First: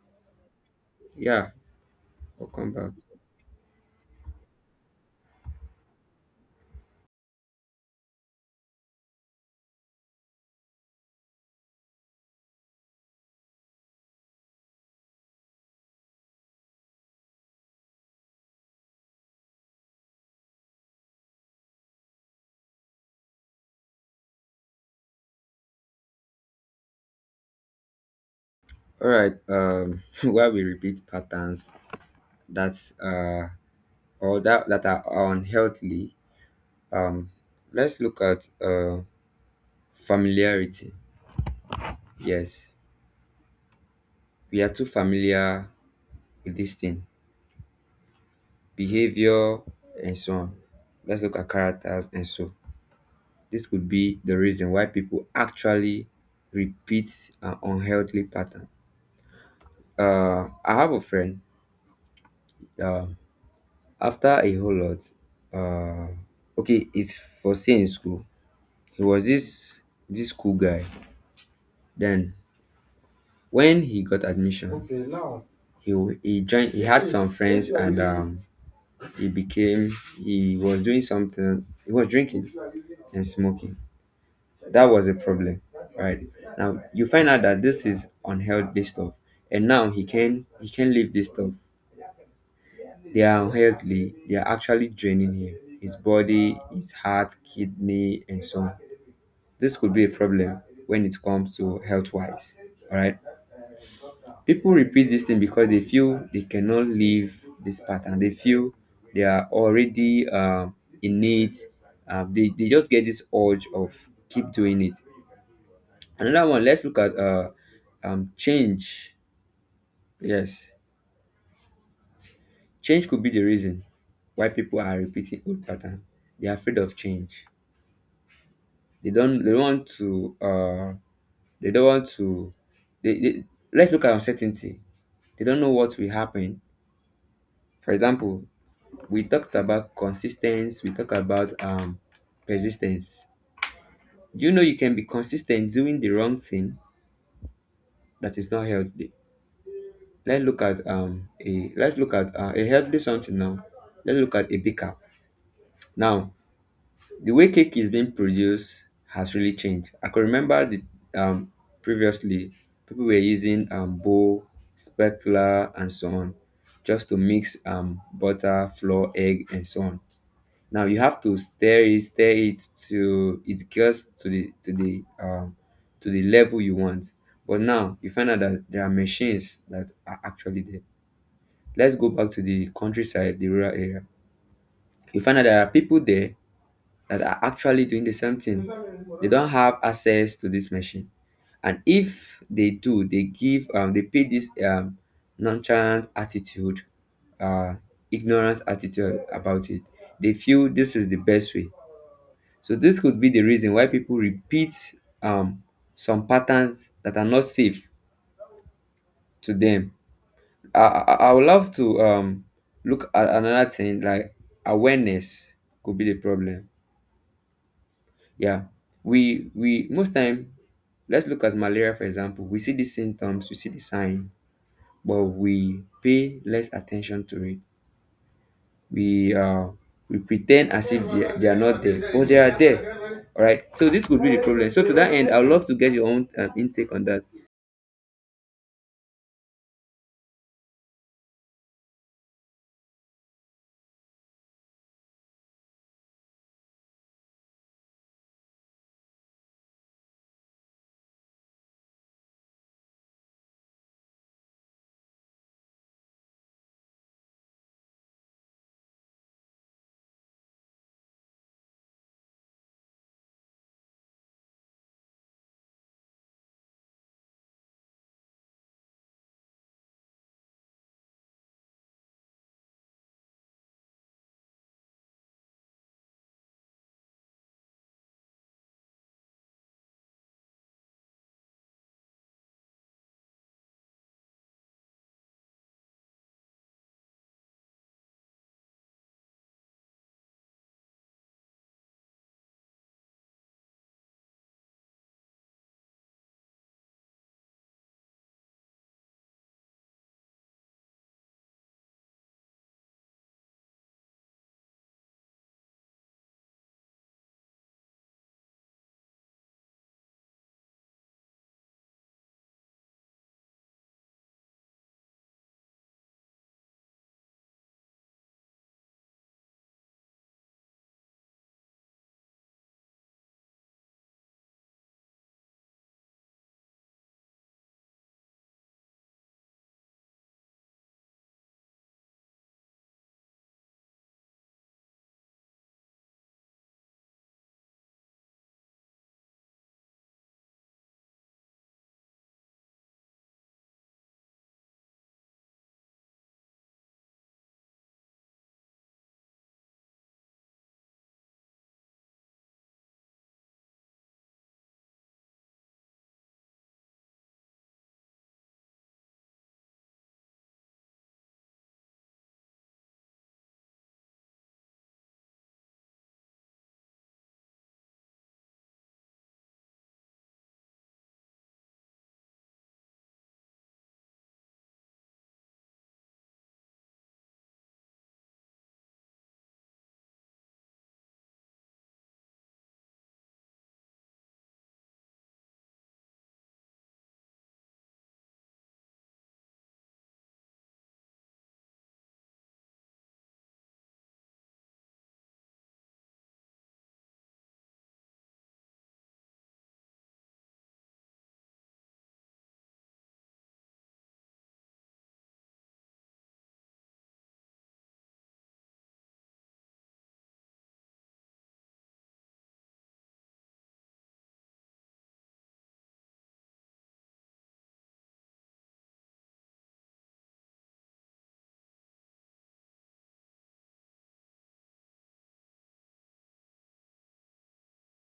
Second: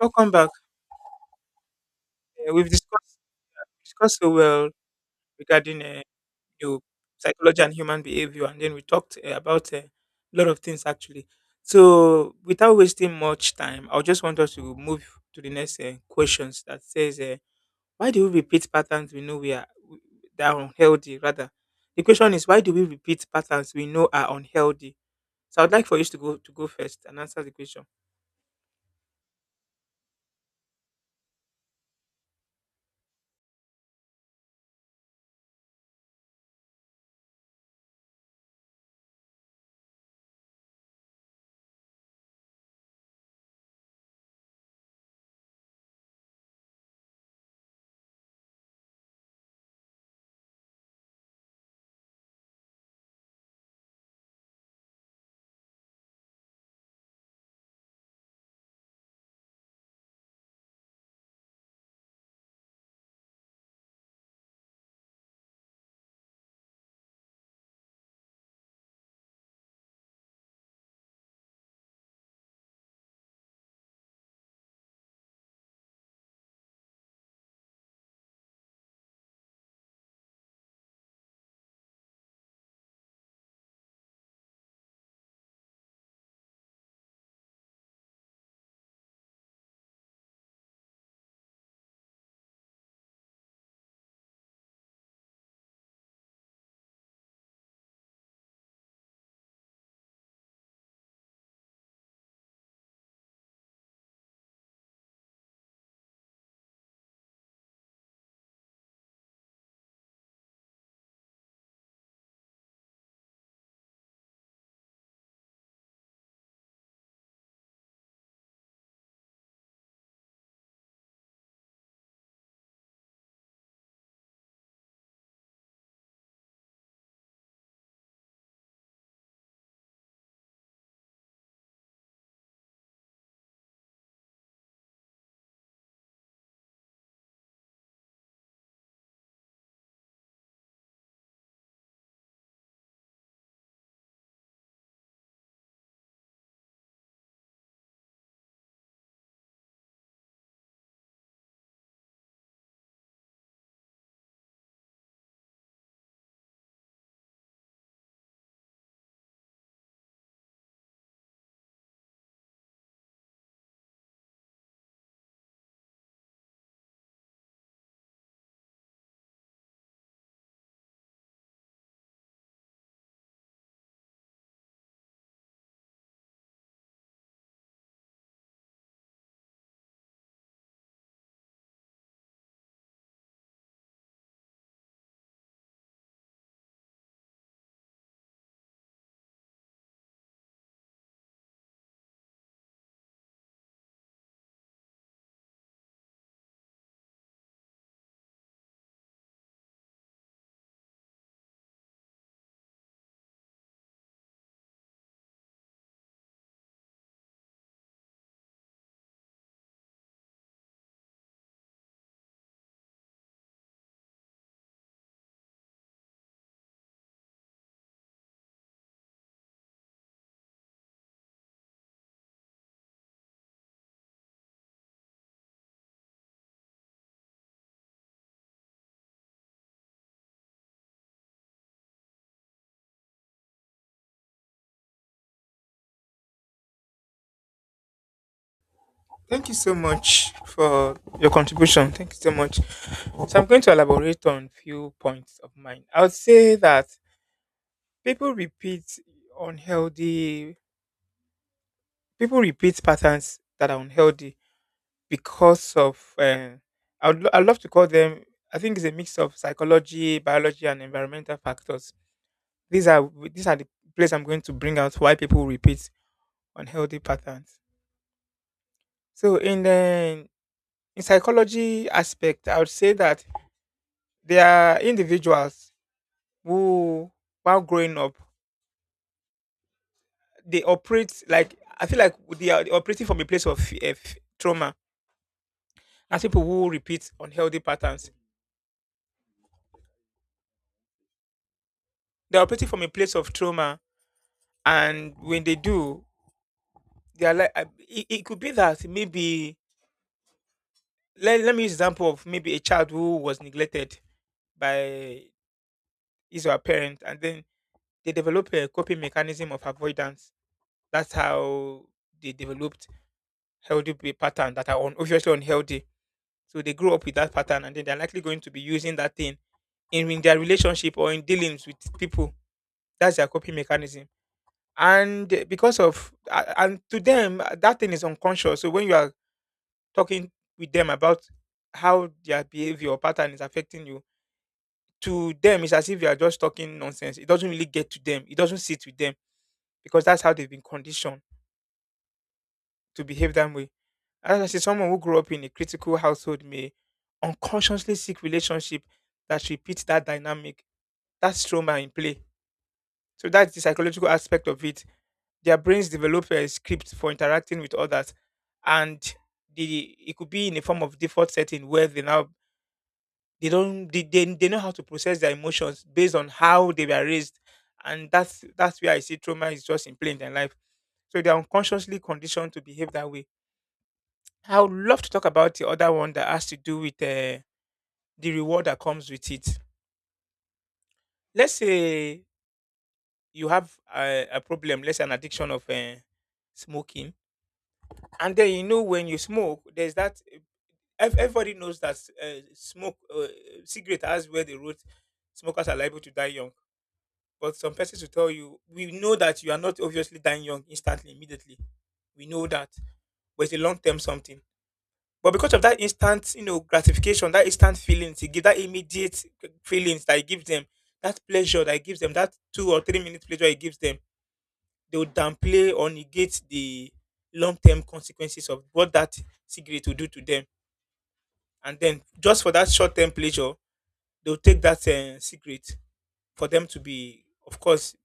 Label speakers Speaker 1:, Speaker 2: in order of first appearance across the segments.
Speaker 1: Welcome back.
Speaker 2: Yeah,
Speaker 1: We've
Speaker 2: welcome back.
Speaker 1: discussed so well regarding you know, psychology and human behavior, and then we talked about a lot of things actually. So, without wasting much time, I just want us to move to the next questions that says, "Why do we repeat patterns we know that are unhealthy?" Rather, the question is, "Why do we repeat patterns we know are unhealthy?" So, I'd like for you to go first and answer the question.
Speaker 2: All right. While we repeat patterns that's or that that are unhealthy, um, let's look at familiarity. Yes, we are too familiar with this thing, behavior and so on. Let's look at characters and so. This could be the reason why people actually repeat an unhealthy pattern. I have a friend. Uh, After a whole lot, uh, okay, it's for stay in school. He was this cool guy. Then when he got admission, okay, now he joined. He had some friends and he was doing something. He was drinking and smoking. That was a problem, right? Now you find out that this is unhealthy stuff, and now he can leave this stuff. They are unhealthy, they are actually draining him, his body, his heart, kidney, and so on. This could be a problem when it comes to health wise. Alright. People repeat this thing because they feel they cannot leave this pattern. They feel they are already in need. They just get this urge of keep doing it. Another one, let's look at change. Yes. Change could be the reason why people are repeating old pattern. They are afraid of change. They don't they don't want to uh they don't want to they let's look at uncertainty. They don't know what will happen. For example, we talked about consistency, we talked about persistence. Do you know you can be consistent doing the wrong thing that is not healthy? Let's look at a healthy something now. Let's look at a baker. Now the way cake is being produced has really changed. I can remember the um previously people were using bowl, spatula, and so on, just to mix butter, flour, egg, and so on. Now you have to stir it to it gets to the level you want. But now you find out that there are machines that are actually there. Let's go back to the countryside, the rural area. You find out there are people there that are actually doing the same thing. They don't have access to this machine, and if they do, they pay this nonchalant attitude, uh ignorance attitude about it. They feel this is the best way. So this could be the reason why people repeat um some patterns that are not safe to them. I would love to look at another thing like awareness could be the problem. Yeah, we most time, let's look at malaria, for example. We see the symptoms, we see the sign, but we pay less attention to it. we uh we pretend as if they are not there, but they are there. All right so this could be the problem. So to that end, I'd love to get your own intake on that.
Speaker 1: Thank you so much for your contribution. Thank you so much. So I'm going to elaborate on few points of mine. I would say that people repeat unhealthy people repeat patterns that are unhealthy because of I love to call them. I think it's a mix of psychology, biology, and environmental factors. These are the place I'm going to bring out why people repeat unhealthy patterns. So in psychology aspect, I would say that there are individuals who, while growing up, they operate like I feel like they are operating from a place of trauma. As people who repeat unhealthy patterns, they're operating from a place of trauma, and when they do, they are like it could be that maybe let me use example of maybe a child who was neglected by his or her parent, and then they develop a coping mechanism of avoidance. That's how they developed pattern that are obviously unhealthy. So they grow up with that pattern, and then they're likely going to be using that thing in their relationship or in dealings with people. That's their coping mechanism. And and to them, that thing is unconscious. So when you are talking with them about how their behavior or pattern is affecting you, to them, it's as if you are just talking nonsense. It doesn't really get to them, it doesn't sit with them because that's how they've been conditioned to behave that way. As I say, someone who grew up in a critical household may unconsciously seek relationship that repeats that dynamic. That's trauma in play. So that's the psychological aspect of it. Their brains develop a script for interacting with others, and the it could be in a form of default setting where they don't they know how to process their emotions based on how they were raised, and that's where I see trauma is just in plain their life. So they're unconsciously conditioned to behave that way. I would love to talk about the other one that has to do with the reward that comes with it. Let's say you have a problem, let's say an addiction of smoking, and then you know when you smoke there's that everybody knows that smoke cigarette has where they wrote smokers are liable to die young, but some persons will tell you we know that you are not obviously dying young instantly immediately. We know that, but it's a long term something. But because of that instant, you know, gratification, that instant feelings it give, that immediate feelings that it gives them, that pleasure that it gives them, that 2 or 3 minute pleasure it gives them, they will downplay or negate the long term consequences of what that cigarette will do to them, and then just for that short term pleasure, they'll take that secret for them to be, of course,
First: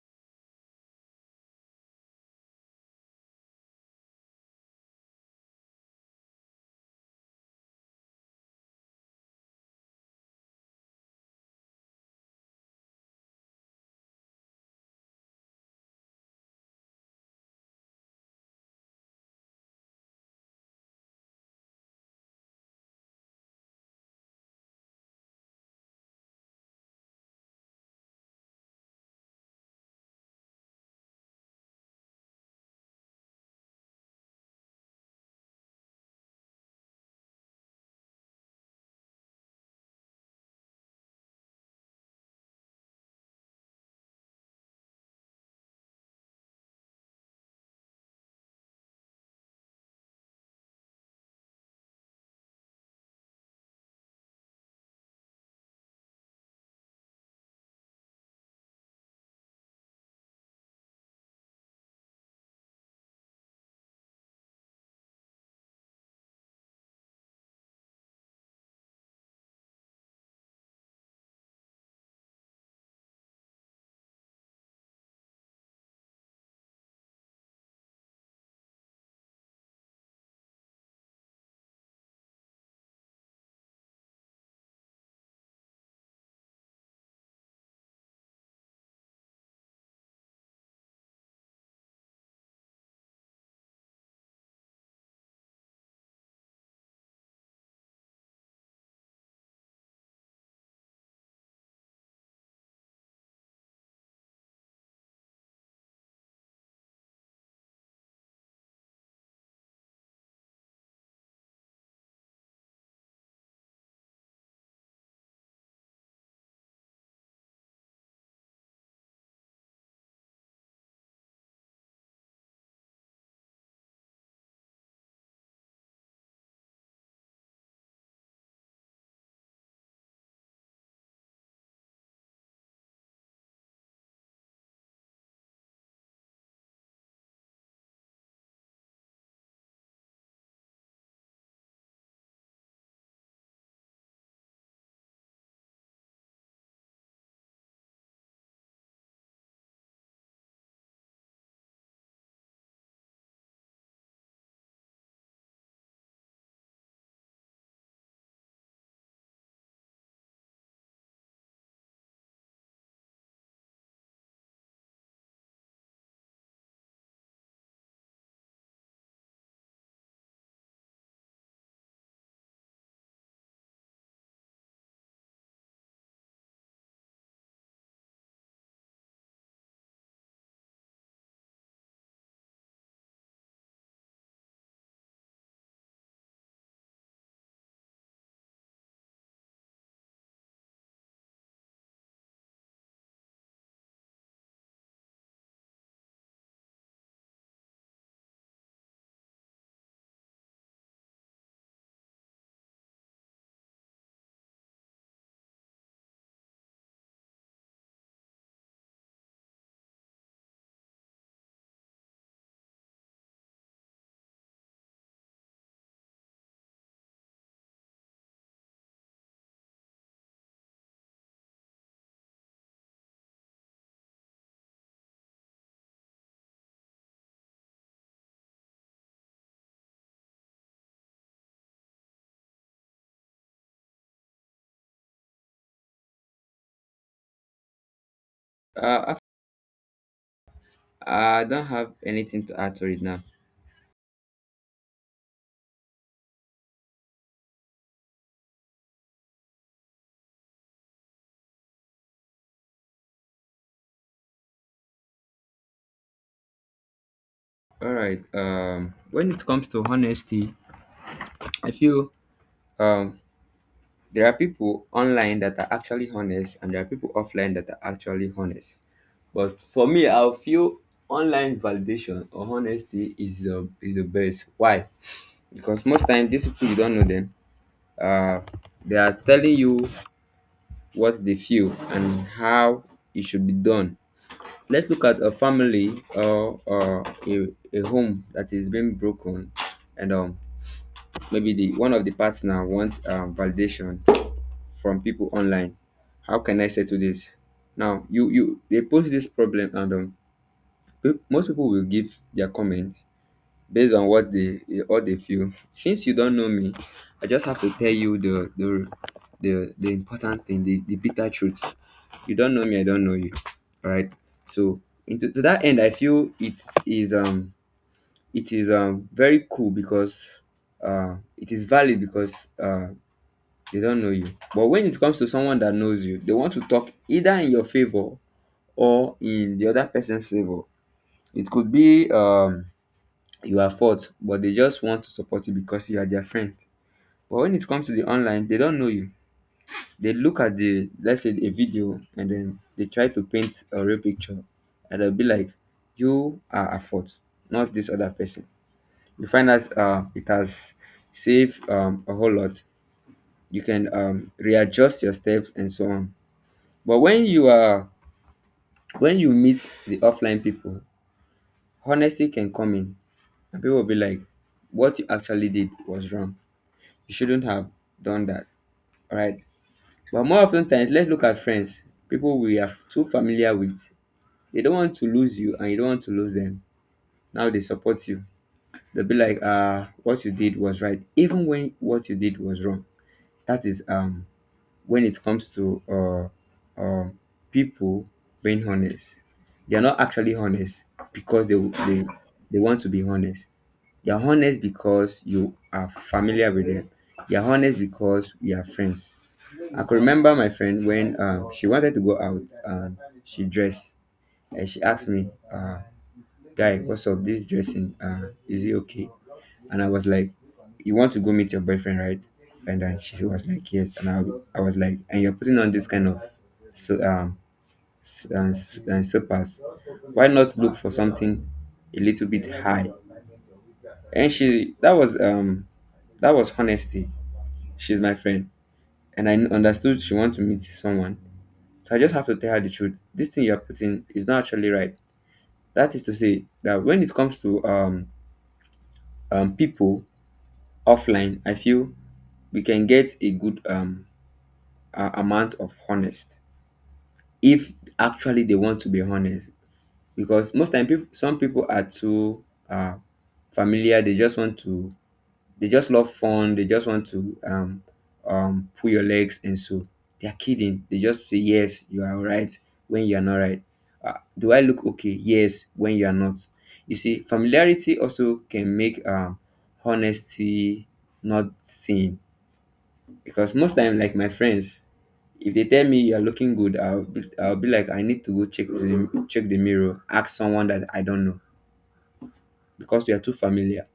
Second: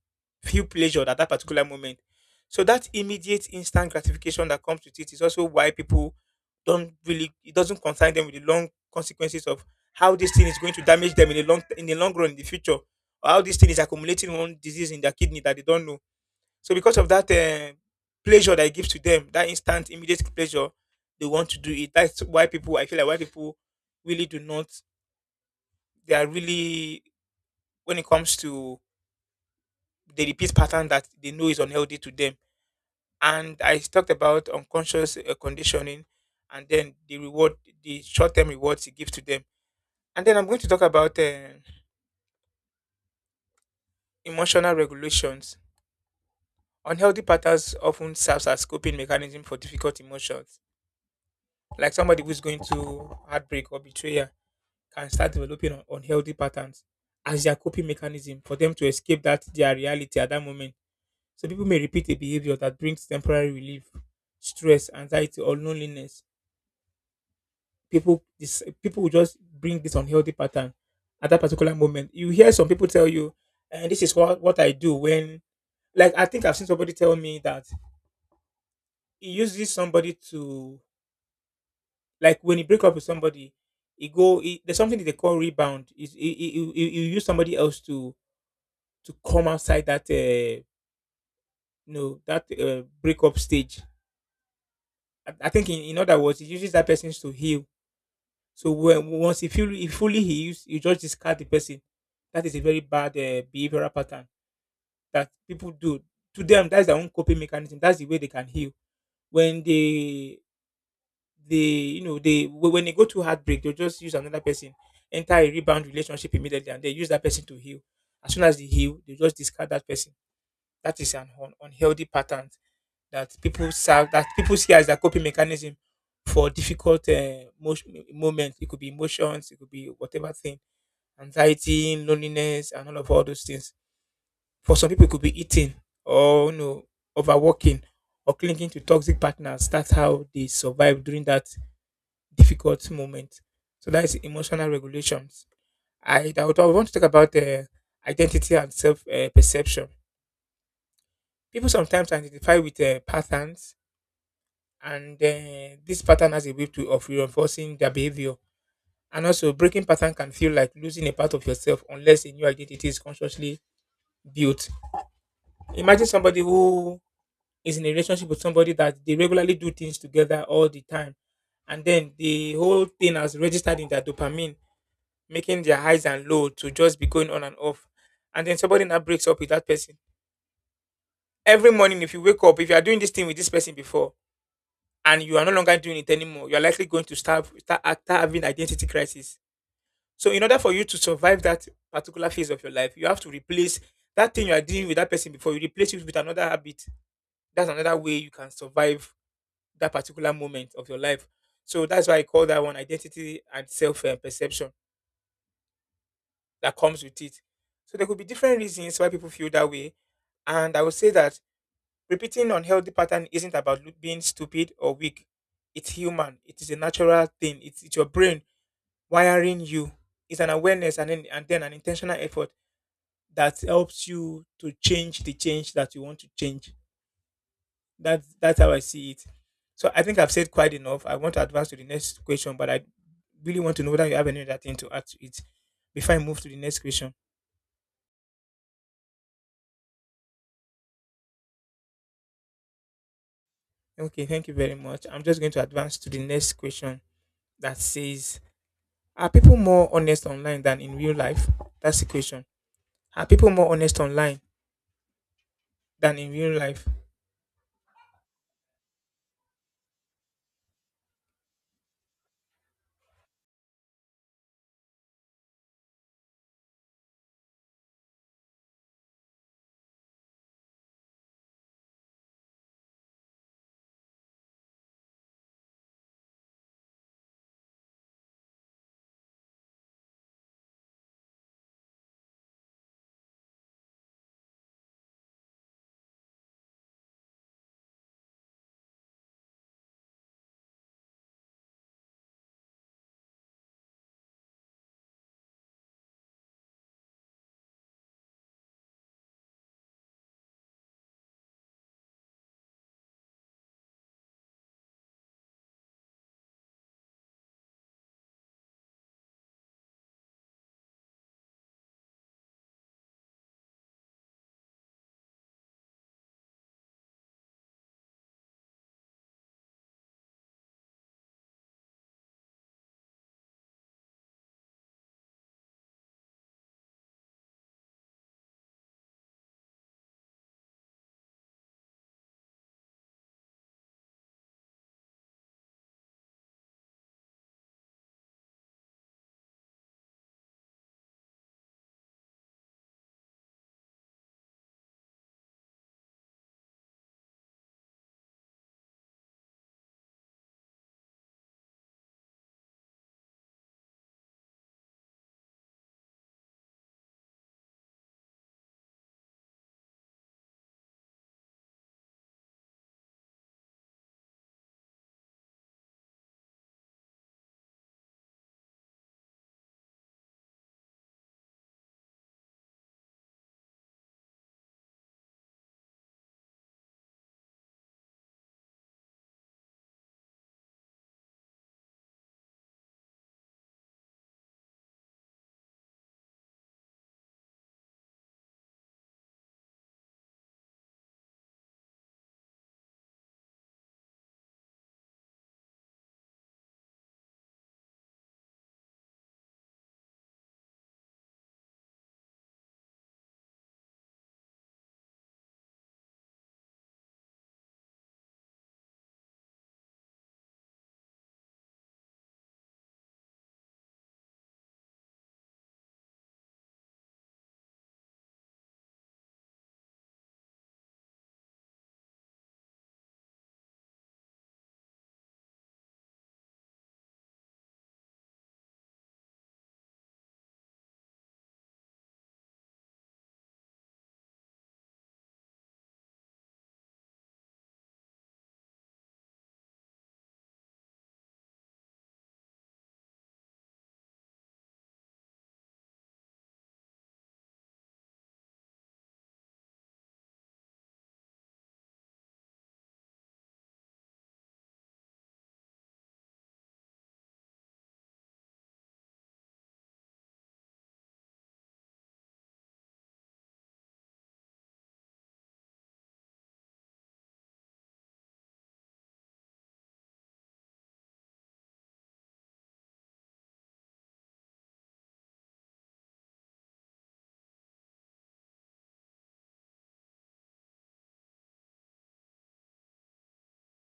Speaker 1: feel pleasure at that particular moment. So that immediate instant gratification that comes with it is also why people don't really it doesn't concern them with the long consequences of how this thing is going to damage them in the long run in the future, or how this thing is accumulating one disease in their kidney that they don't know. So because of that pleasure that it gives to them, that instant immediate pleasure, they want to do it. That's why people I feel like why people really do not, they are really, when it comes to the repeat pattern that they know is unhealthy to them. And I talked about unconscious conditioning and then the reward, the short term rewards it gives to them. And then I'm going to talk about emotional regulations. Unhealthy patterns often serves as coping mechanism for difficult emotions, like somebody who's going to heartbreak or betrayal can start developing unhealthy patterns as their coping mechanism for them to escape that their reality at that moment. So people may repeat a behavior that brings temporary relief, stress, anxiety, or loneliness. People will just bring this unhealthy pattern at that particular moment. You hear some people tell you, and this is what I do when, like, I think I've seen somebody tell me that he uses somebody to like when you break up with somebody, there's something that they call rebound. Is you, you use somebody else to come outside that that breakup stage. I think in other words, it uses that person to heal. So when once he fully heals, you just discard the person. That is a very bad behavioral pattern that people do. To them, that's their own coping mechanism. That's the way they can heal. When they you know, when they go through heartbreak, they'll just use another person, enter a rebound relationship immediately, and they use that person to heal. As soon as they heal, they just discard that person. That is an unhealthy pattern that people serve that people see as their coping mechanism for difficult moments. It could be emotions, it could be whatever thing, anxiety, loneliness, and all those things. For some people, it could be eating, or, you know, overworking, or clinging to toxic partners. That's how they survive during that difficult moment. So that is emotional regulations. I would want to talk about identity and self perception. People sometimes identify with patterns, and this pattern has a way of reinforcing their behavior. And also, breaking pattern can feel like losing a part of yourself unless a new identity is consciously built. Imagine somebody who is in a relationship with somebody that they regularly do things together all the time, and then the whole thing has registered in their dopamine, making their highs and low to just be going on and off. And then somebody now breaks up with that person. Every morning, if you wake up, if you are doing this thing with this person before, and you are no longer doing it anymore, you are likely going to start having identity crisis. So, in order for you to survive that particular phase of your life, you have to replace that thing you are doing with that person before. You replace it with another habit. That's another way you can survive that particular moment of your life. So that's why I call that one identity and self perception that comes with it. So there could be different reasons why people feel that way. And I would say that repeating unhealthy pattern isn't about being stupid or weak. It's human. It is a natural thing. It's your brain wiring you. It's an awareness and then an intentional effort that helps you to change the change that you want to change. That's how I see it. So I think I've said quite enough. I want to advance to the next question, but I really want to know whether you have any other thing to add to it before I move to the next question.
Speaker 2: uh I don't have anything to add to it now.
Speaker 1: Okay, thank you very much. I'm just going to advance to the next question that says, "Are people more honest online than in real life?" That's the question. Are people more honest online than in real life?
Speaker 2: All right When it comes to honesty, I feel um there are people online that are actually honest, and there are people offline that are actually honest. But for me, I feel online validation or honesty is the best. Why? Because most times these people you don't know them. Uh, they are telling you what they feel and how it should be done. Let's look at a family or a, a home that is being broken, and maybe the one of the partner wants validation from people online. How can I settle this? Now you they post this problem, and most people will give their comment based on what they, what they feel. Since you don't know me, I just have to tell you the important thing, the bitter truth. You don't know me, I don't know you. Alright. So into to that end, I feel it is very cool because it is valid because uh they don't know you. But when it comes to someone that knows you, they want to talk either in your favor or in the other person's favor. It could be you are fault, but they just want to support you because you are their friend. But when it comes to the online, they don't know you. They look at the, let's say, a video, and then they try to paint a real picture, and they'll be like, "You are at fault, not this other person." You find that it has saved a whole lot. You can readjust your steps and so on. But when you meet the offline people, honesty can come in, and people will be like, what you actually did was wrong. You shouldn't have done that. Alright. But more often times, let's look at friends, people we are too familiar with. They don't want to lose you, and you don't want to lose them. Now they support you. They'll be like, what you did was right, even when what you did was wrong. That is when it comes to um, people being honest. They're not actually honest because they want to be honest. They're honest because you are familiar with them. They're honest because we are friends. I could remember my friend when, she wanted to go out, and she dressed, and she asked me, guy, what's up? This dressing, is it okay? And I was like, you want to go meet your boyfriend, right? And then she was like, yes. And I was like, and you're putting on this kind of, so, slippers. Why not look for something a little bit high? And that was honesty. She's my friend, and I understood she want to meet someone. So I just have to tell her the truth. This thing you're putting is not actually right. That is to say that when it comes to people offline, I feel we can get a good amount of honest if actually they want to be honest, because most time people some people are too uh familiar. They just love fun. They just want to pull your legs and so. They're kidding. They just say yes you are right when you are not right. Do I look okay? Yes, when you are not. You see familiarity also can make honesty not seen, because most time, like my friends, if they tell me you're looking good, I'll be like I need to check the mirror, ask someone that I don't know, because we are too familiar.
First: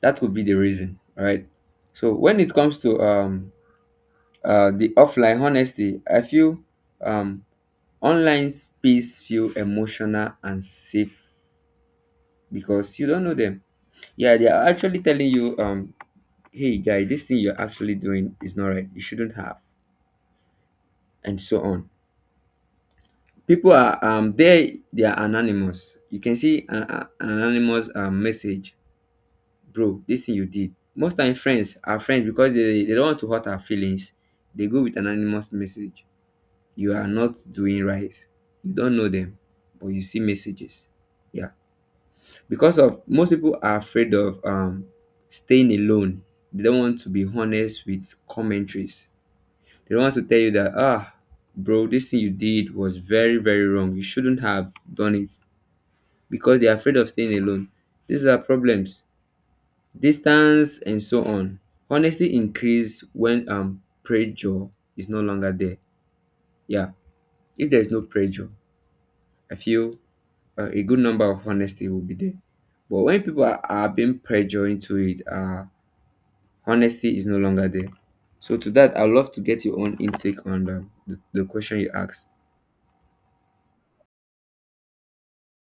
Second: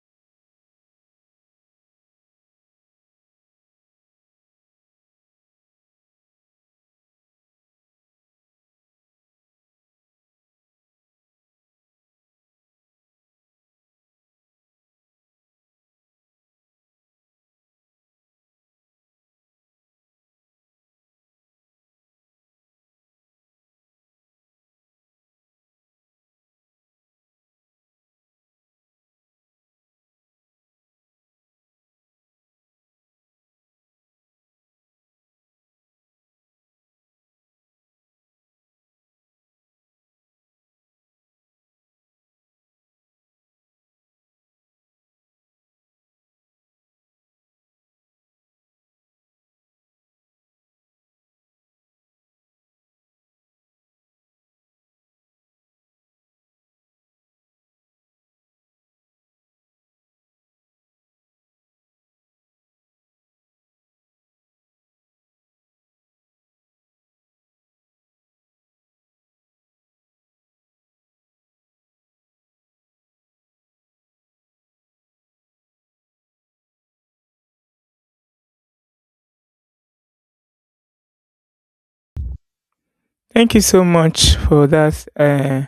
Speaker 2: That would be the reason, right? So when it comes to the offline honesty, I feel um online space feel emotional and safe because you don't know them. Yeah, they are actually telling you, hey guy, this thing you're actually doing is not right, you shouldn't have, and so on. People are there they are anonymous. You can see an anonymous message. Bro, this thing you did, most time friends are friends because they don't want to hurt our feelings. They go with anonymous message, you are not doing right. You don't know them, but you see messages. Yeah, because of most people are afraid of staying alone. They don't want to be honest with commentaries. They don't want to tell you that ah, bro, this thing you did was very very wrong, you shouldn't have done it, because they are afraid of staying alone. These are problems. Distance and so on. Honesty increase when pressure is no longer there. Yeah, if there is no pressure, I feel a good number of honesty will be there. But when people are being pressured into it, honesty is no longer there. So to that, I'd love to get your own intake on the question you asked.
Speaker 1: Thank you so much for that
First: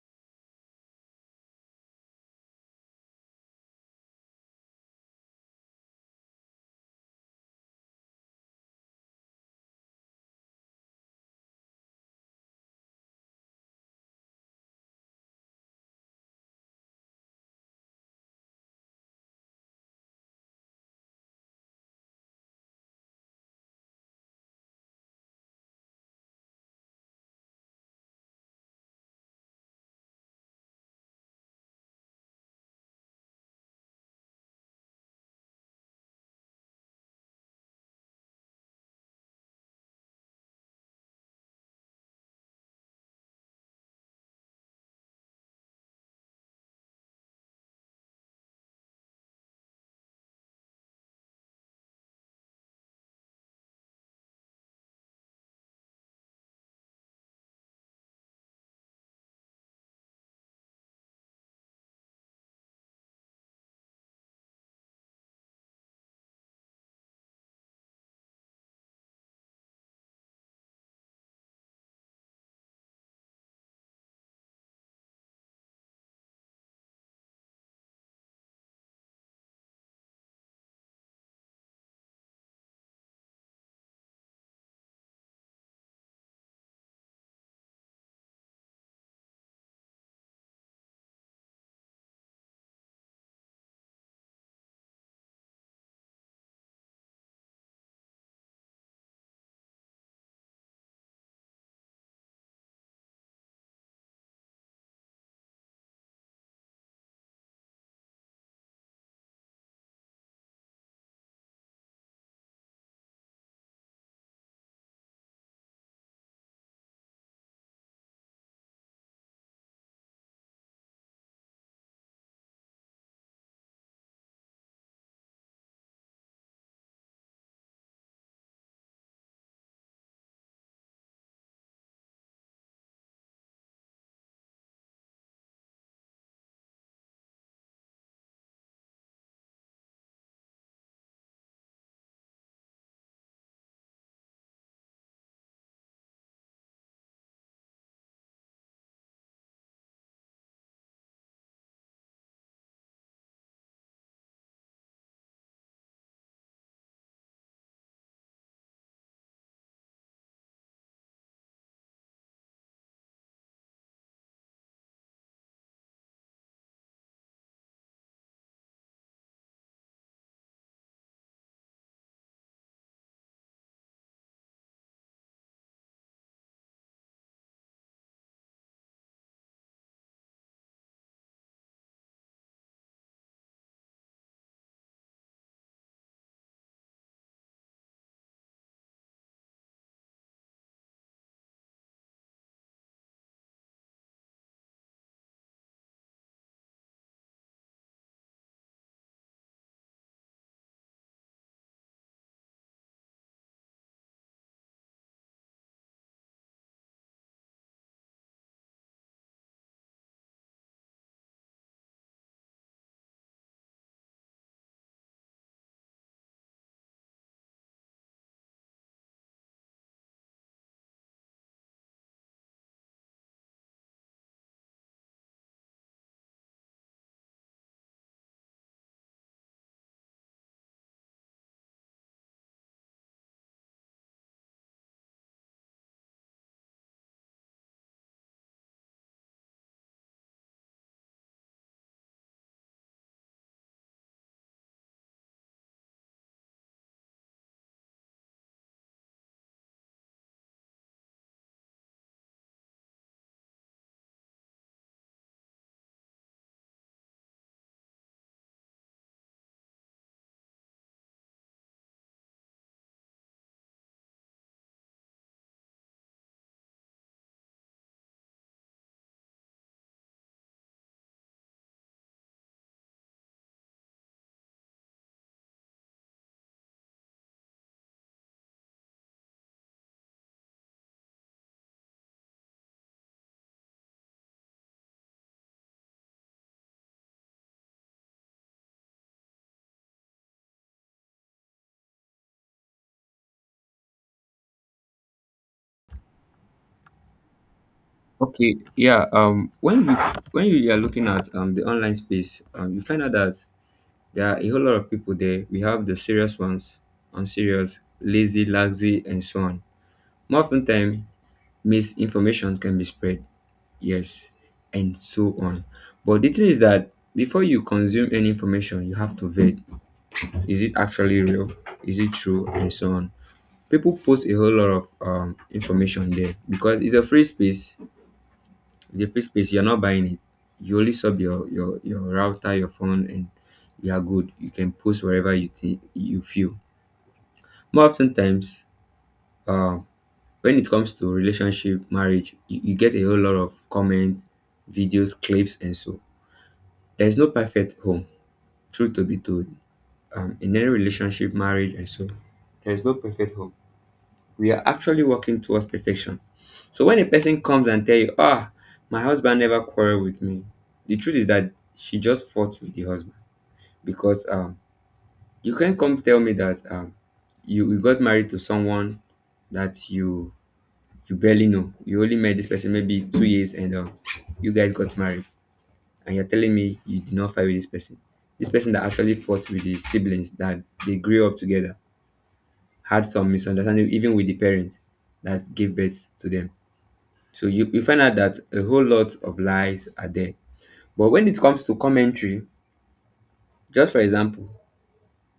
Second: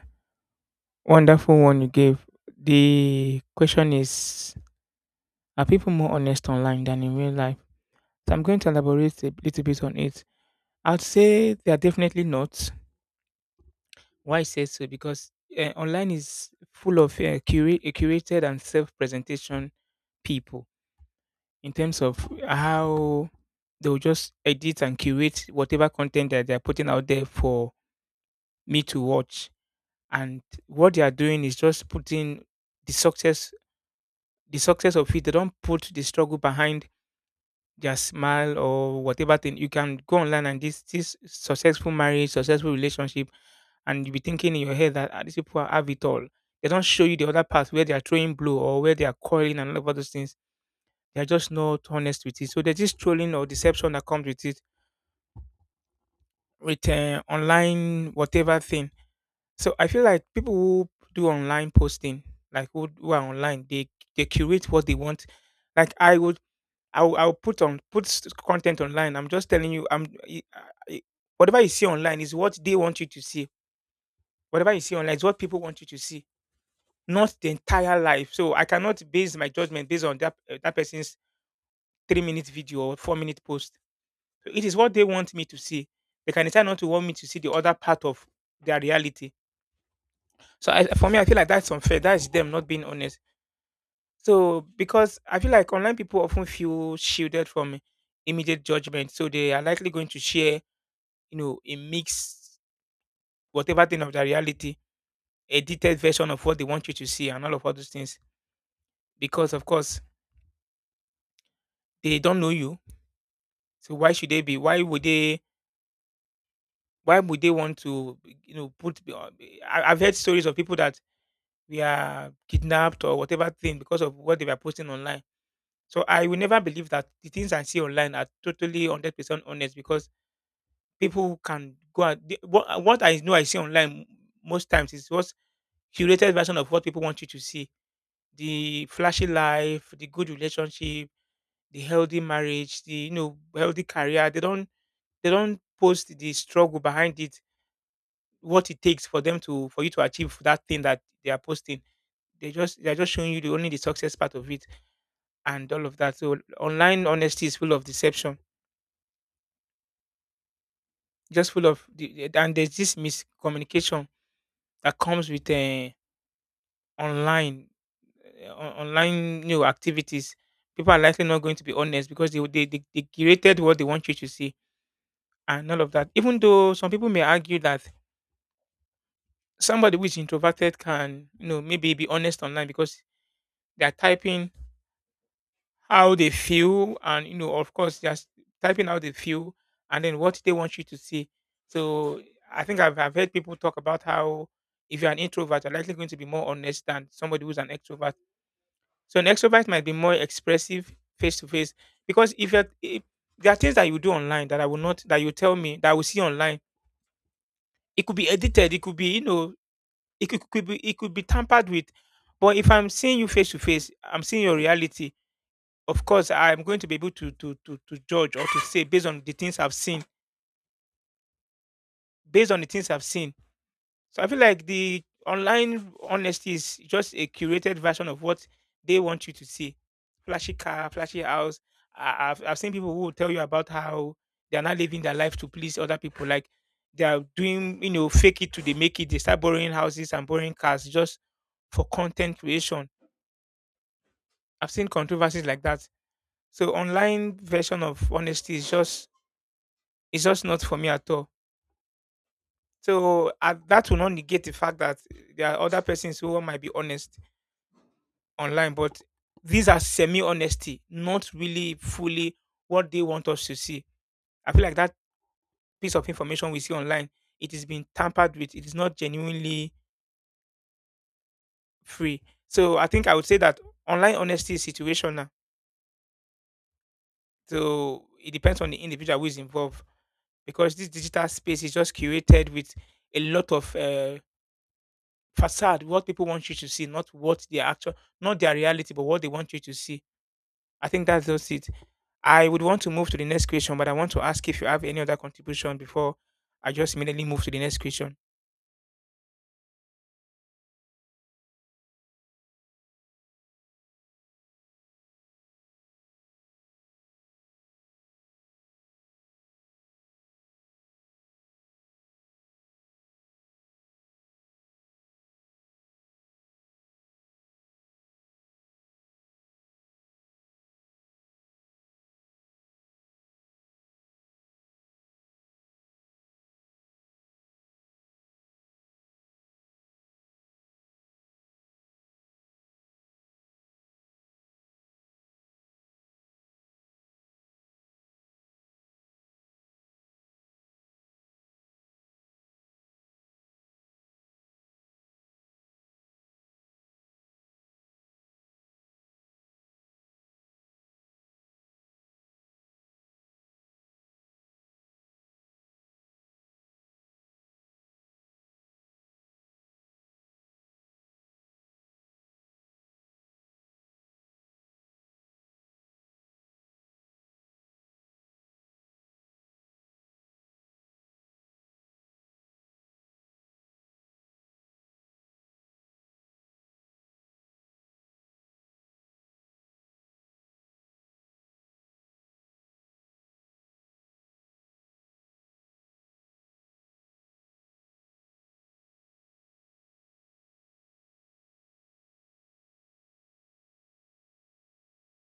Speaker 1: wonderful one you gave. The question is, are people more honest online than in real life? So I'm going to elaborate a little bit on it. I'd say they are definitely not. Why I say so? Because online is full of curated and self presentation, people, in terms of how they'll just edit and curate whatever content that they're putting out there for me to watch. And what they are doing is just putting the the success of it. They don't put the struggle behind their smile or whatever thing. You can go online and this successful marriage, successful relationship, and you'll be thinking in your head that "Ah, these people have it all. They don't show you the other path where they are throwing blow or where they are calling and all of those things. They're just not honest with it. So there's this trolling or deception that comes with it, with online whatever thing. So I feel like people who do online posting, like who are online, they curate what they want. Like I will put on put s- content online. I'm just telling you, I- whatever you see online is what they want you to see. Whatever you see online is what people want you to see, not the entire life. So I cannot base my judgment based on that person's 3-minute video or 4-minute post. So it is what they want me to see. They can decide not to want me to see the other part of their reality. So for me, I feel like that's unfair. That's them not being honest. So because I feel like online people often feel shielded from immediate judgment, so they are likely going to share, a mix, whatever thing of their reality, edited version of what they want you to see, and all of all those things. Because of course they don't know you, so why should they be? Why would they? Why would they want to, put? I've heard stories of people that we are kidnapped or whatever thing because of what they were posting online. So I will never believe that the things I see online are totally 100% honest because people can go and what I know I see online most times is what's curated version of what people want you to see. The flashy life, the good relationship, the healthy marriage, the healthy career. They don't post the struggle behind it, what it takes for them to for you to achieve that thing that they are posting. They are just showing you the success part of it and all of that. So online honesty is full of deception, just full of the, and there's this miscommunication that comes with online online new activities. People are likely not going to be honest because they curated what they want you to see and all of that. Even though some people may argue that somebody who is introverted can maybe be honest online because they are typing how they feel and of course just typing how they feel and then what they want you to see. So I think I've heard people talk about how if you're an introvert you're likely going to be more honest than somebody who's an extrovert. So an extrovert might be more expressive face to face, because if you're if, there are things that you do online, that I will not that you tell me that I will see online. It could be edited, it could be you know it could be it could be tampered with. But if I'm seeing you face to face, I'm seeing your reality. Of course I'm going to be able to judge or to say based on the things I've seen based on the things i've seen so I feel like the online honesty is just a curated version of what they want you to see. Flashy car, flashy house. I've seen people who will tell you about how they're not living their life to please other people, like they are doing, fake it to they make it, they start borrowing houses and borrowing cars just for content creation. I've seen controversies like that. So online version of honesty is just it's just not for me at all. So that will not negate the fact that there are other persons who might be honest online, but these are semi honesty, not really fully what they want us to see. I feel like that piece of information we see online, it is being tampered with. It is not genuinely free. So I think I would say that online honesty is situational. So it depends on the individual who is involved, because this digital space is just curated with a lot of facade, what people want you to see, not what their actual, not their reality, but what they want you to see. I think that's just it. I would want to move to the next question, but I want to ask if you have any other contribution before I just immediately move to the next question.
Speaker 2: Okay, yeah. When you are looking at the online space, you find out that there are a whole lot of people there. We have the serious ones, unserious, lazy, and so on. More often time, misinformation can be spread, yes, and so on. But the thing is that before you consume any information, you have to vet. Is it actually real? Is it true? And so on. People post a whole lot of information there because it's a free space. It's a free space. You're not buying it. You only sub your your router, your phone, and you are good. You can post wherever you think you feel. More often times, um, when it comes to relationship, marriage, you get a whole lot of comments, videos, clips, and so. There's no perfect home, truth to be told. In any relationship, marriage, and so, there is no perfect home. We are actually working towards perfection. So when a person comes and tell you, ah, my husband never quarreled with me, the truth is that she just fought with the husband because you can't come tell me that you got married to someone that you barely know. You only met this person maybe 2 years and you guys got married. And you're telling me you did not fight with this person. This person that actually fought with the siblings that they grew up together had some misunderstanding, even with the parents that gave birth to them. So you find out that a whole lot of lies are there. But when it comes to commentary, just for example,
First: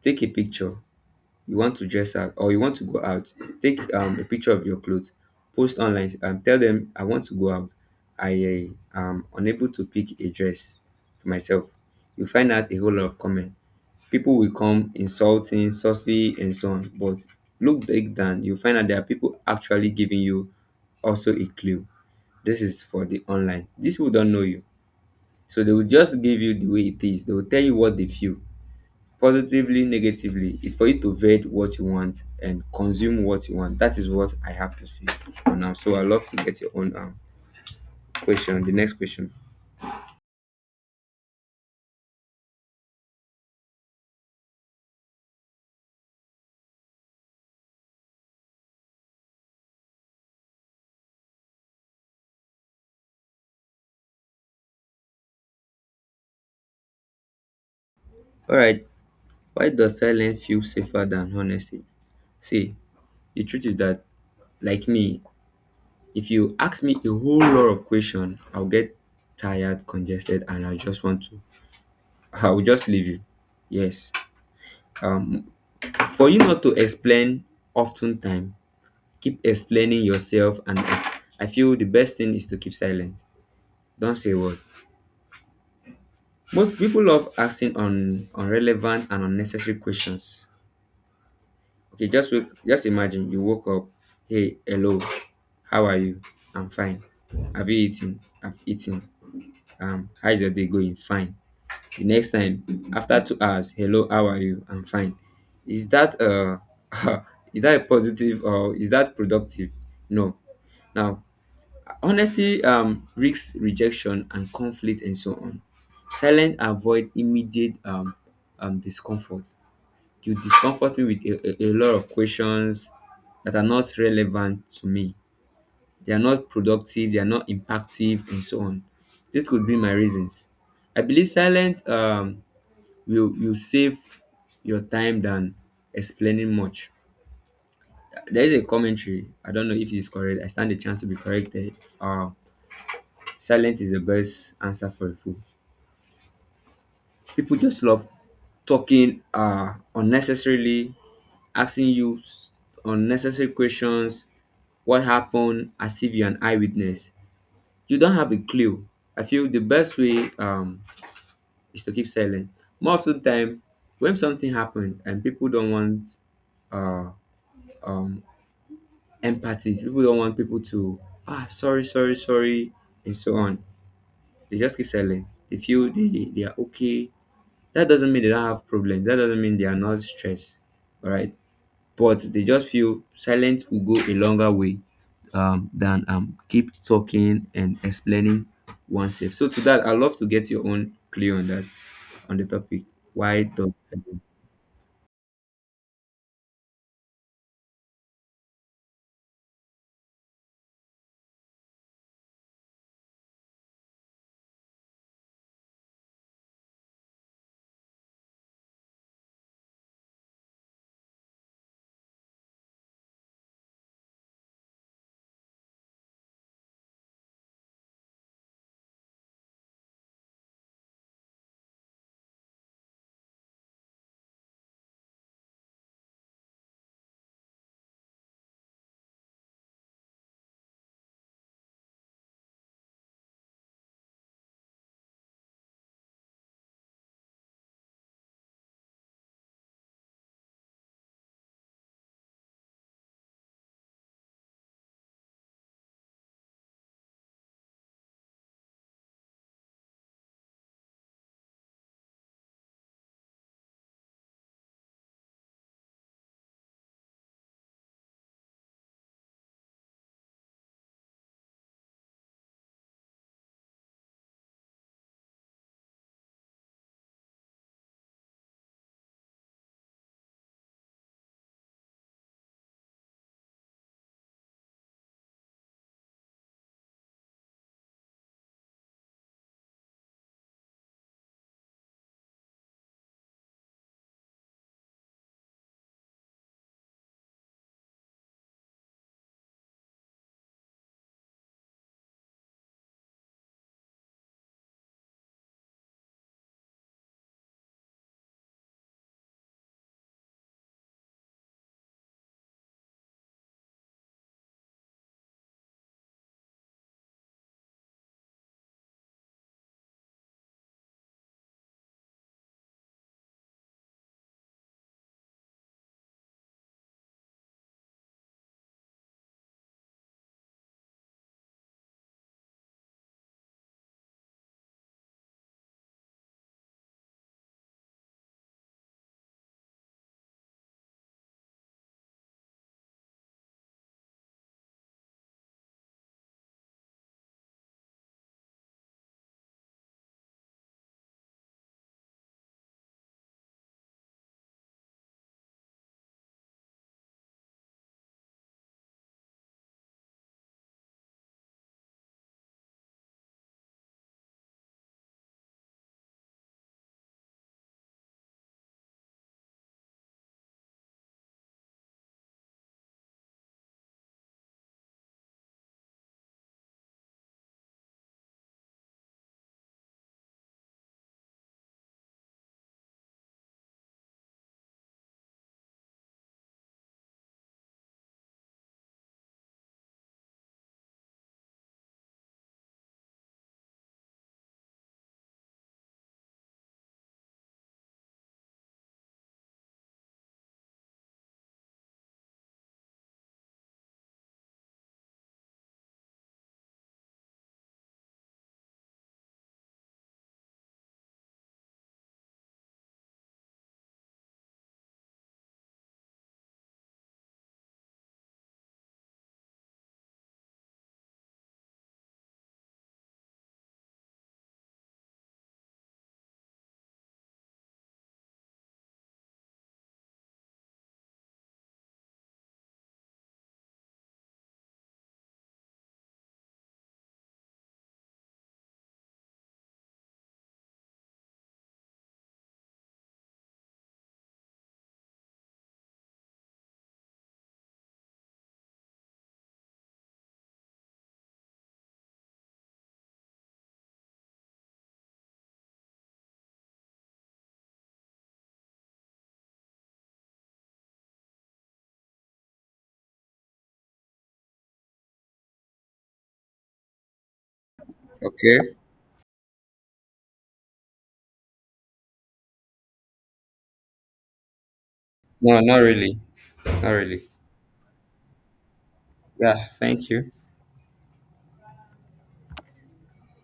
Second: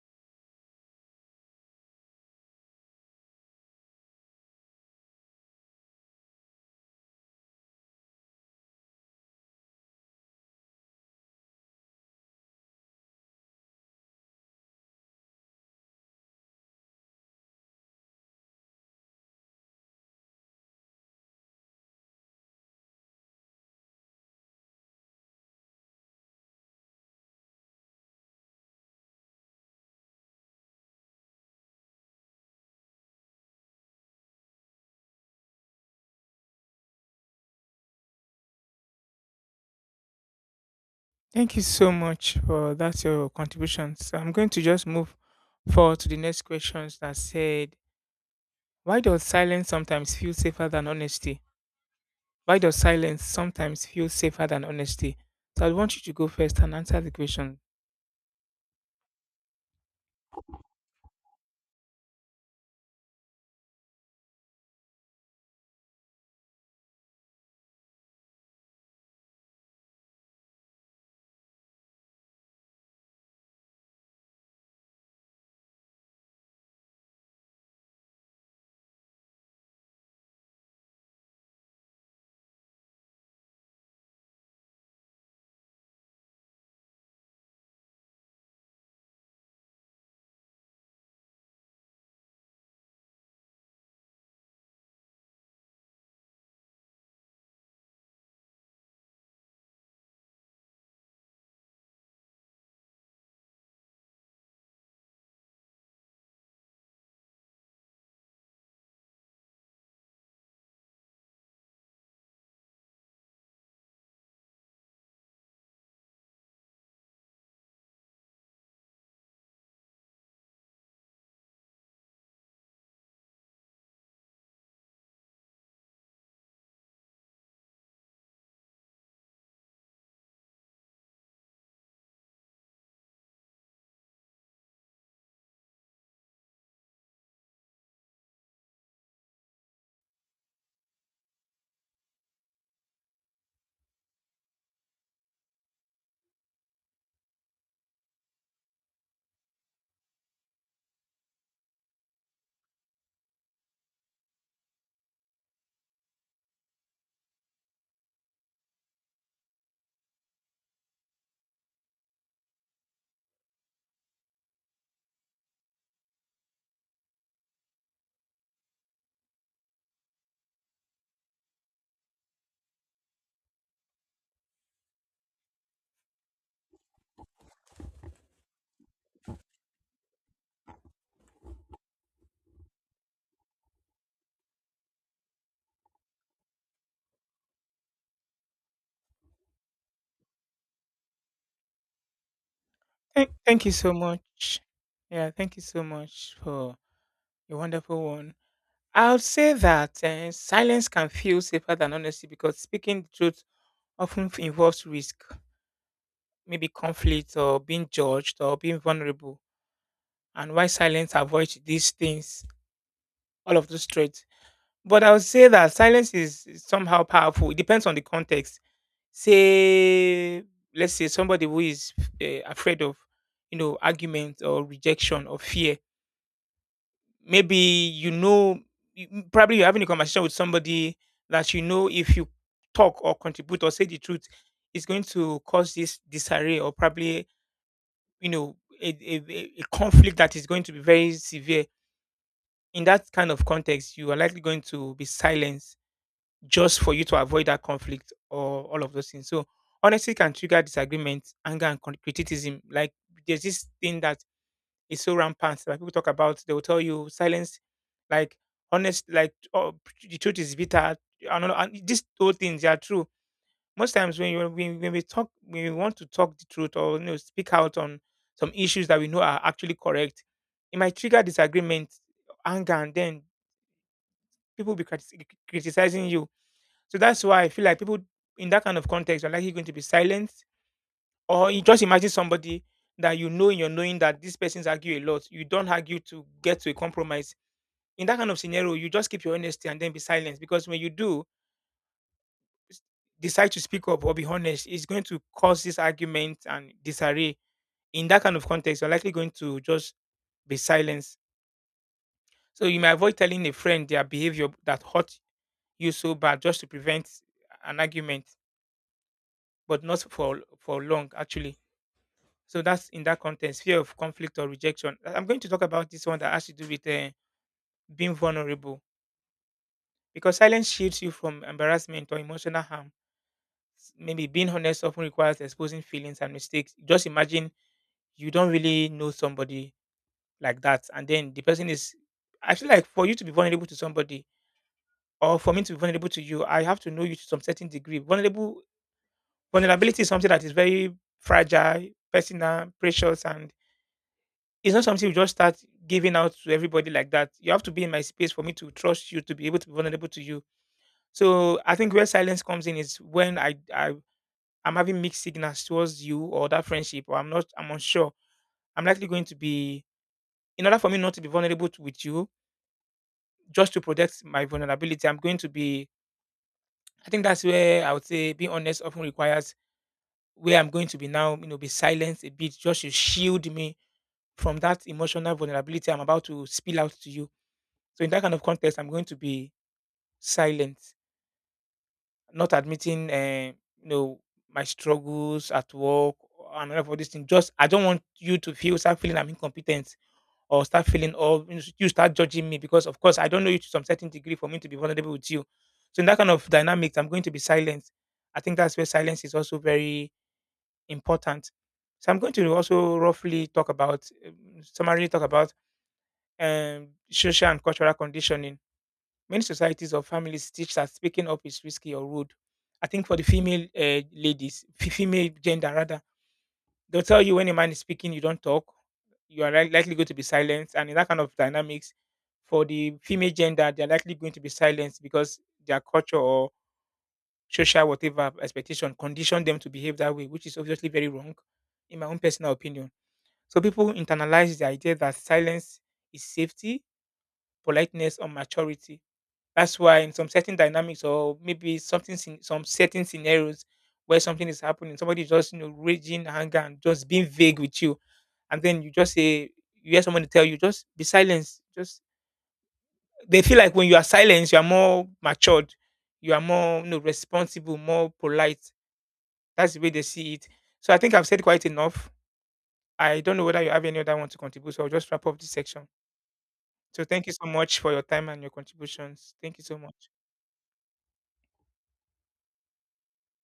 Speaker 2: take a picture, you want to dress out or you want to go out, take a picture of your clothes, post online and tell them, I want to go out. I am unable to pick a dress for myself. You find out a whole lot of comment. People will come insulting saucy and so on, but look back down, you find out there are people actually giving you also a clue. This is for the online. These people don't know you, so they will just give you the way it is. They will tell you what they feel positively, negatively. Is for you to vet what you want and consume what you want. That is what I have to say for now. So I love to get your own question, the next question.
Speaker 1: Thank you so much for that's your contributions. I'm going to just move forward to the next questions that said, why does silence sometimes feel safer than honesty? Why does silence sometimes feel safer than honesty? So I want you to go first and answer the question.
Speaker 2: All right, why does silence feel safer than honesty? See, the truth is that, like me, if you ask me a whole lot of question, I'll get tired, congested, and I just want to I'll just leave you. Yes. um for you not to explain often time. Keep explaining yourself and ex- I feel the best thing is to keep silent. Don't say a word. Most people love asking on irrelevant and unnecessary questions. Okay, just imagine you woke up. Hey, hello, how are you? I'm fine. Have you eaten? I've eaten. How's your day going? Fine. The next time, after 2 hours, hello, how are you? I'm fine. Is that is that a positive or is that productive? No. Now, honestly risk rejection and conflict and so on. Silence avoid immediate discomfort. You discomfort me with a lot of questions that are not relevant to me. They are not productive, they are not impactive and so on. This could be my reasons. I believe silence will save your time than explaining much. There is a commentary. I don't know if it's correct. I stand a chance to be corrected. Silence is the best answer for a fool. People just love talking unnecessarily, asking you s- unnecessary questions, what happened, as if you're an eyewitness. You don't have a clue. I feel the best way is to keep silent. More of the time, when something happened and people don't want uh um empathy, people don't want people to ah, sorry, sorry, sorry, and so on. They just keep silent. They feel they are okay. That doesn't mean they don't have problems. That doesn't mean they are not stressed. All right. But they just feel silence will go a longer way than keep talking and explaining oneself. So to that, I'd love to get your own clue on that, on the topic.
Speaker 1: Thank,
Speaker 2: Why
Speaker 1: thank you
Speaker 2: does
Speaker 1: so
Speaker 2: silence?
Speaker 1: much. Yeah, thank you so much for a wonderful one. I'll say that silence can feel safer than honesty because speaking the truth often involves risk, maybe conflict or being judged or being vulnerable. And why silence avoids these things, all of those threats. But I would say that silence is somehow powerful. It depends on the context. Say, let's say somebody who is afraid of, argument or rejection or fear. Maybe probably you're having a conversation with somebody that if you talk or contribute or say the truth, it's going to cause this disarray, or probably, you know, a conflict that is going to be very severe. In that kind of context, you are likely going to be silenced just for you to avoid that conflict or all of those things. So honesty can trigger disagreement, anger, and criticism. Like there's this thing that is so rampant that people talk about. They will tell you silence, like honest, like, oh, the truth is bitter. I don't know. And these two things, they are true. Most times when you, when we talk, when we want to talk the truth or speak out on some issues that we know are actually correct, it might trigger disagreement, anger, and then people will be criticizing you. So that's why I feel like people in that kind of context are likely going to be silent. Or you just imagine somebody that you know in your knowing that these persons argue a lot. You don't argue to get to a compromise. In that kind of scenario, you just keep your honesty and then be silent. Because when you do s- decide to speak up or be honest, it's going to cause this argument and disarray. In that kind of context, you're likely going to just be silent. So you may avoid telling a friend their behavior that hurt you so bad just to prevent an argument, but not for long actually. So that's in that context, fear of conflict or rejection. I'm going to talk about this one that has to do with being vulnerable, because silence shields you from embarrassment or emotional harm. Maybe being honest often requires exposing feelings and mistakes. Just imagine you don't really know somebody like that, and then the person is. I feel like for you to be vulnerable to somebody, or for me to be vulnerable to you, I have to know you to some certain degree. Vulnerable vulnerability is something that is very fragile, personal, precious, and it's not something you just start giving out to everybody like that. You have to be in my space for me to trust you, to be able to be vulnerable to you. So I think where silence comes in is when I'm having mixed signals towards you or that friendship, or I'm not, I'm unsure. I'm likely going to be, in order for me not to be vulnerable to, with you, just to protect my vulnerability, I'm going to be, I think that's where I would say being honest often requires, where I'm going to be now, be silent a bit, just to shield me from that emotional vulnerability I'm about to spill out to you. So in that kind of context, I'm going to be silent, not admitting, you know, my struggles at work and all of all these things. Just I don't want you to feel start feeling I'm incompetent or start feeling, or you start judging me, because of course I don't know you to some certain degree for me to be vulnerable with you. So in that kind of dynamics, I'm going to be silent. I think that's where silence is also very important. So I'm going to also summarily talk about um, social and cultural conditioning. Many societies or families teach that speaking up is risky or rude. I think for the female gender rather, they'll tell you when a man is speaking, you don't talk. You are likely going to be silenced, and in that kind of dynamics, for the female gender, they're likely going to be silenced because their culture or social whatever expectation condition them to behave that way, which is obviously very wrong, in my own personal opinion. So people internalize the idea that silence is safety, politeness, or maturity. That's why in some certain dynamics, or maybe some certain scenarios where something is happening, somebody is just raging anger and just being vague with you, and then you just say you hear someone tell you just be silent. Just they feel like when you are silent, you are more matured, you are more, responsible, more polite.
Speaker 2: Okay.
Speaker 1: That's the way they see it. So I think I've said quite enough. I don't know whether you have any other one to contribute, so I'll just wrap up this
Speaker 2: No, not
Speaker 1: section.
Speaker 2: really. Not
Speaker 1: So thank
Speaker 2: really.
Speaker 1: you so much for your time and your contributions. Thank you
Speaker 2: Yeah,
Speaker 1: so much.
Speaker 2: thank you.